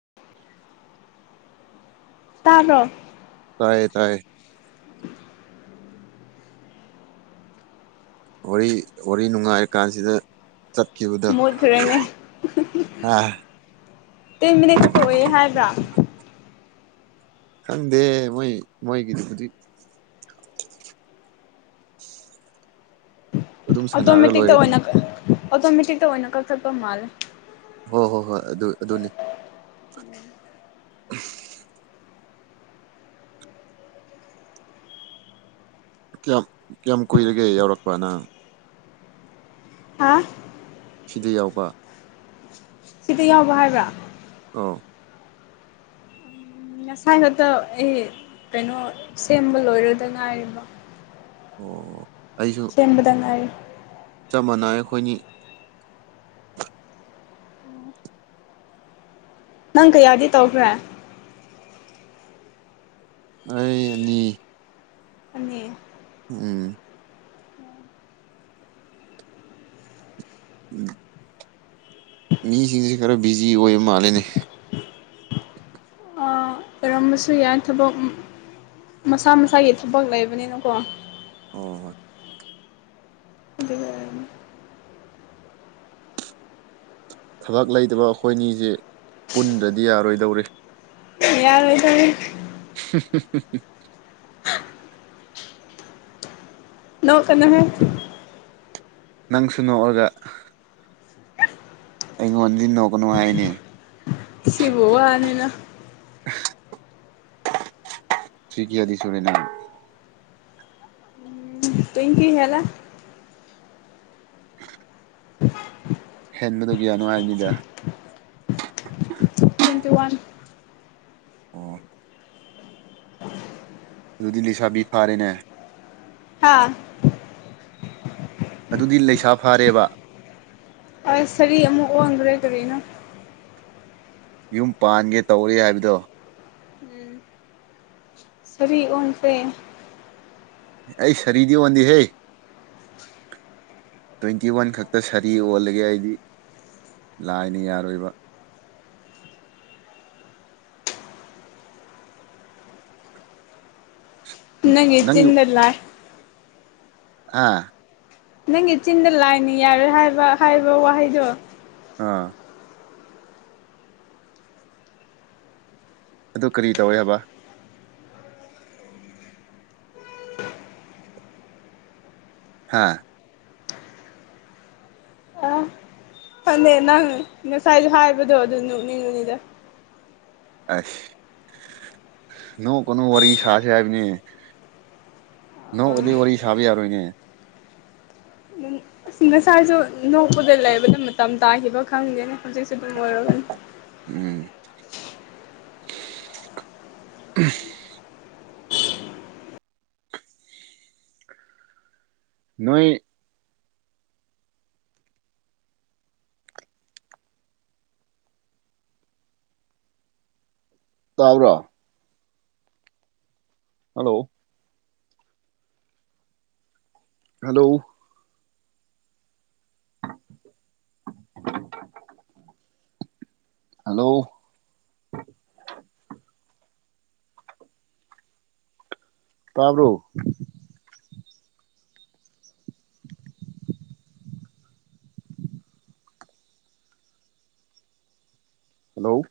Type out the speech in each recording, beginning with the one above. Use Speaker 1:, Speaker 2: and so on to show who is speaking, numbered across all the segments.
Speaker 1: [inaudible]
Speaker 2: ꯇꯥꯕ꯭ꯔꯣ
Speaker 1: ꯇꯥꯏꯌꯦ ꯇꯥꯏꯌꯦ
Speaker 2: [unintelligible]
Speaker 1: ꯋꯥꯔꯤ ꯅꯨꯡꯉꯥꯏꯔ ꯀꯥꯟꯁꯤꯗ
Speaker 2: ꯃꯨꯠꯈ꯭ꯔꯅꯦ
Speaker 1: ꯑ
Speaker 2: ꯇꯦꯟ ꯃꯤꯅꯠ ꯈꯛꯇ ꯑꯣꯏꯌꯦ ꯍꯥꯏꯕ꯭ꯔꯥ
Speaker 1: ꯈꯪꯗꯦ ꯃꯣꯏ ꯃꯣꯏꯒꯤꯗꯨꯕꯨꯗꯤ ꯑꯗꯨꯝ ꯁꯥꯟꯅꯔꯒ
Speaker 2: ꯑꯣꯇꯣꯃꯦꯇꯤꯛꯇ
Speaker 1: ꯂꯣꯏꯔꯦꯗꯅ
Speaker 2: ꯑꯣꯏꯅ ꯑꯣꯇꯣꯃꯦꯇꯤꯛꯇ ꯑꯣꯏꯅ ꯀꯛꯊꯠꯄ ꯃꯥꯜꯂꯦ
Speaker 1: ꯍꯣꯏ ꯍꯣꯏ ꯍꯣꯏ ꯑꯗꯨ ꯑꯗꯨꯅꯤ ꯀꯌꯥꯝ ꯀꯌꯥꯝ ꯀꯨꯏꯔꯒꯦ ꯌꯥꯎꯔꯛꯄ ꯅꯪ
Speaker 2: ꯍꯥ
Speaker 1: ꯐꯤꯗ ꯌꯥꯎꯕ
Speaker 2: ꯁꯤꯗ ꯌꯥꯎꯕ ꯍꯥꯏꯕ꯭ꯔꯥ
Speaker 1: ꯑꯧ
Speaker 2: ꯉꯁꯥꯏ ꯈꯛꯇ ꯑꯩ ꯀꯩꯅꯣ ꯁꯦꯝꯕ ꯂꯣꯏꯔꯣꯏꯗ ꯉꯥꯏꯔꯤꯕꯣ
Speaker 1: ꯑꯣ ꯑꯩꯁꯨ
Speaker 2: ꯐꯥꯕꯗ ꯉꯥꯏꯔꯤ
Speaker 1: ꯆꯞ ꯃꯥꯟꯅꯩ ꯑꯩꯈꯣꯏꯗꯤ
Speaker 2: ꯅꯪ ꯀꯌꯥꯗꯤ ꯇꯧꯈ꯭ꯔꯦ
Speaker 1: ꯑꯩ ꯑꯅꯤ
Speaker 2: ꯑꯅꯤ
Speaker 1: ꯎꯝ [unintelligible] ꯃꯤꯁꯤꯡꯁꯦ ꯈꯔ ꯕꯤꯖꯤ ꯑꯣꯏꯕ ꯃꯥꯜꯂꯤꯅꯦ
Speaker 2: ꯑꯥ ꯑꯣꯏꯔꯝꯕꯁꯨ ꯌꯥꯏ ꯊꯕꯛ ꯃꯁꯥ ꯃꯁꯥꯒꯤ ꯊꯕꯛ ꯂꯩꯕꯅꯤꯅꯀꯣ
Speaker 1: ꯑꯣ ꯍꯣꯏ
Speaker 2: ꯑꯗꯨꯒꯤ ꯑꯣꯏꯔꯝꯅꯤ
Speaker 1: ꯊꯕꯛ ꯂꯩꯇꯕ ꯑꯩꯈꯣꯏꯅꯤꯁꯤ ꯄꯨꯟꯗ꯭ꯔꯗꯤ ꯌꯥꯔꯣꯏꯗꯧꯔꯤ
Speaker 2: ꯌꯥꯔꯣꯢ ꯇꯧꯔꯤ
Speaker 1: [inaudible]
Speaker 2: ꯅꯣꯛꯀꯥꯅꯨꯍꯦ
Speaker 1: ꯅꯪꯁꯨ ꯅꯣꯛꯑꯔꯒ ꯑꯩꯉꯣꯟꯗꯤ ꯅꯣꯛꯀꯥꯅꯨ ꯍꯥꯏꯅꯦ
Speaker 2: ꯁꯤꯕꯨ ꯋꯥꯅꯤꯅ
Speaker 1: ꯆꯍꯤ ꯌꯥꯗꯤ ꯁꯨꯔꯦ ꯅꯪ
Speaker 2: ꯇ꯭ꯋꯨꯟꯇꯤ ꯍꯦꯜꯂꯦ
Speaker 1: ꯍꯦꯟꯕꯗꯨ ꯀꯌꯥꯅꯣ ꯍꯥꯏꯕꯅꯤꯗ [unintelligible]
Speaker 2: ꯇ꯭ꯋꯨꯟꯇꯤ ꯋꯥꯟ
Speaker 1: ꯑꯣ ꯑꯗꯨꯗꯤ ꯂꯩꯁꯥꯕꯤ ꯐꯥꯔꯦꯅꯦ
Speaker 2: ꯍꯥꯥ
Speaker 1: ꯑꯗꯨꯗꯤ ꯂꯩꯁꯥ ꯐꯥꯔꯦꯕ
Speaker 2: ꯁꯔꯤ ꯑꯃꯨꯛ ꯑꯣꯟꯈꯔꯦ ꯀꯔꯤꯅꯣ
Speaker 1: ꯌꯨꯝ ꯄꯥꯟꯒꯦ ꯇꯧꯔꯤ ꯍꯥꯏꯕꯗꯣ
Speaker 2: [inaudible] ꯁꯥꯔꯤ ꯑꯣꯟꯈꯔꯦ
Speaker 1: ꯑꯩ ꯁꯔꯤꯗꯤ ꯑꯣꯟꯗꯦ ꯍꯦ ꯇ꯭ꯋꯦꯟꯇꯤꯋꯥꯟ ꯈꯛꯇ ꯁꯥꯔꯤ ꯑꯣꯜꯂꯒꯦ ꯑꯩꯗꯤ ꯂꯥꯏꯅ ꯌꯥꯔꯣꯏꯕ
Speaker 2: ꯅꯪꯒꯤ ꯆꯤꯟꯗ ꯂꯥꯏ
Speaker 1: ꯍꯥ
Speaker 2: ꯅꯪꯒꯤ ꯆꯤꯟꯗ ꯂꯥꯏꯅ ꯌꯥꯔꯣꯏ ꯍꯥꯏꯕ ꯍꯥꯏꯕ ꯋꯥꯍꯩꯗꯣ
Speaker 1: ꯑꯥ ꯑꯗꯨ ꯀꯔꯤ ꯇꯧꯔꯦ ꯍꯥꯏꯕ ꯍꯥꯥ
Speaker 2: ꯐꯅꯦꯛ ꯅꯪ ꯉꯁꯥꯏꯁꯨ ꯍꯥꯏꯕꯗꯣ ꯑꯗꯨ ꯅꯣꯛꯅꯤꯛ ꯕꯅꯤꯗ
Speaker 1: ꯑꯁ [inaudible] ꯅꯣꯡꯀꯅꯣ ꯋꯥꯔꯤ ꯁꯥꯁꯦ ꯍꯥꯏꯕꯅꯦ [inaudible] ꯅꯣꯛꯑꯗꯤ ꯋꯥꯔꯤ ꯁꯥꯕ ꯌꯥꯔꯣꯏꯅꯦ
Speaker 2: ꯁ ꯉꯁꯥꯏꯁꯨ ꯅꯣꯛꯄꯗ ꯂꯩꯕꯗ ꯃꯇꯝ ꯇꯥꯈꯤꯕ ꯈꯪꯗꯦꯅꯦ ꯍꯧꯖꯤꯛꯁ ꯑꯗꯨꯝ ꯑꯣꯏꯔꯒꯅꯤ
Speaker 1: ꯎꯝ ꯅꯣꯏ ꯇꯥꯕꯔꯣ ꯍꯜꯂꯣ ꯍꯜꯂꯣ [inaudible] ꯍꯜꯂꯣ ꯇꯥꯕ꯭ꯔꯣ ꯍꯜꯂꯣ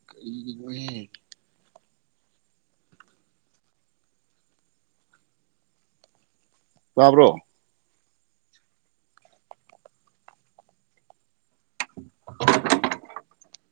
Speaker 1: [unintelligible] ꯇꯥꯕ꯭ꯔꯣ [unintelligible] [inaudible]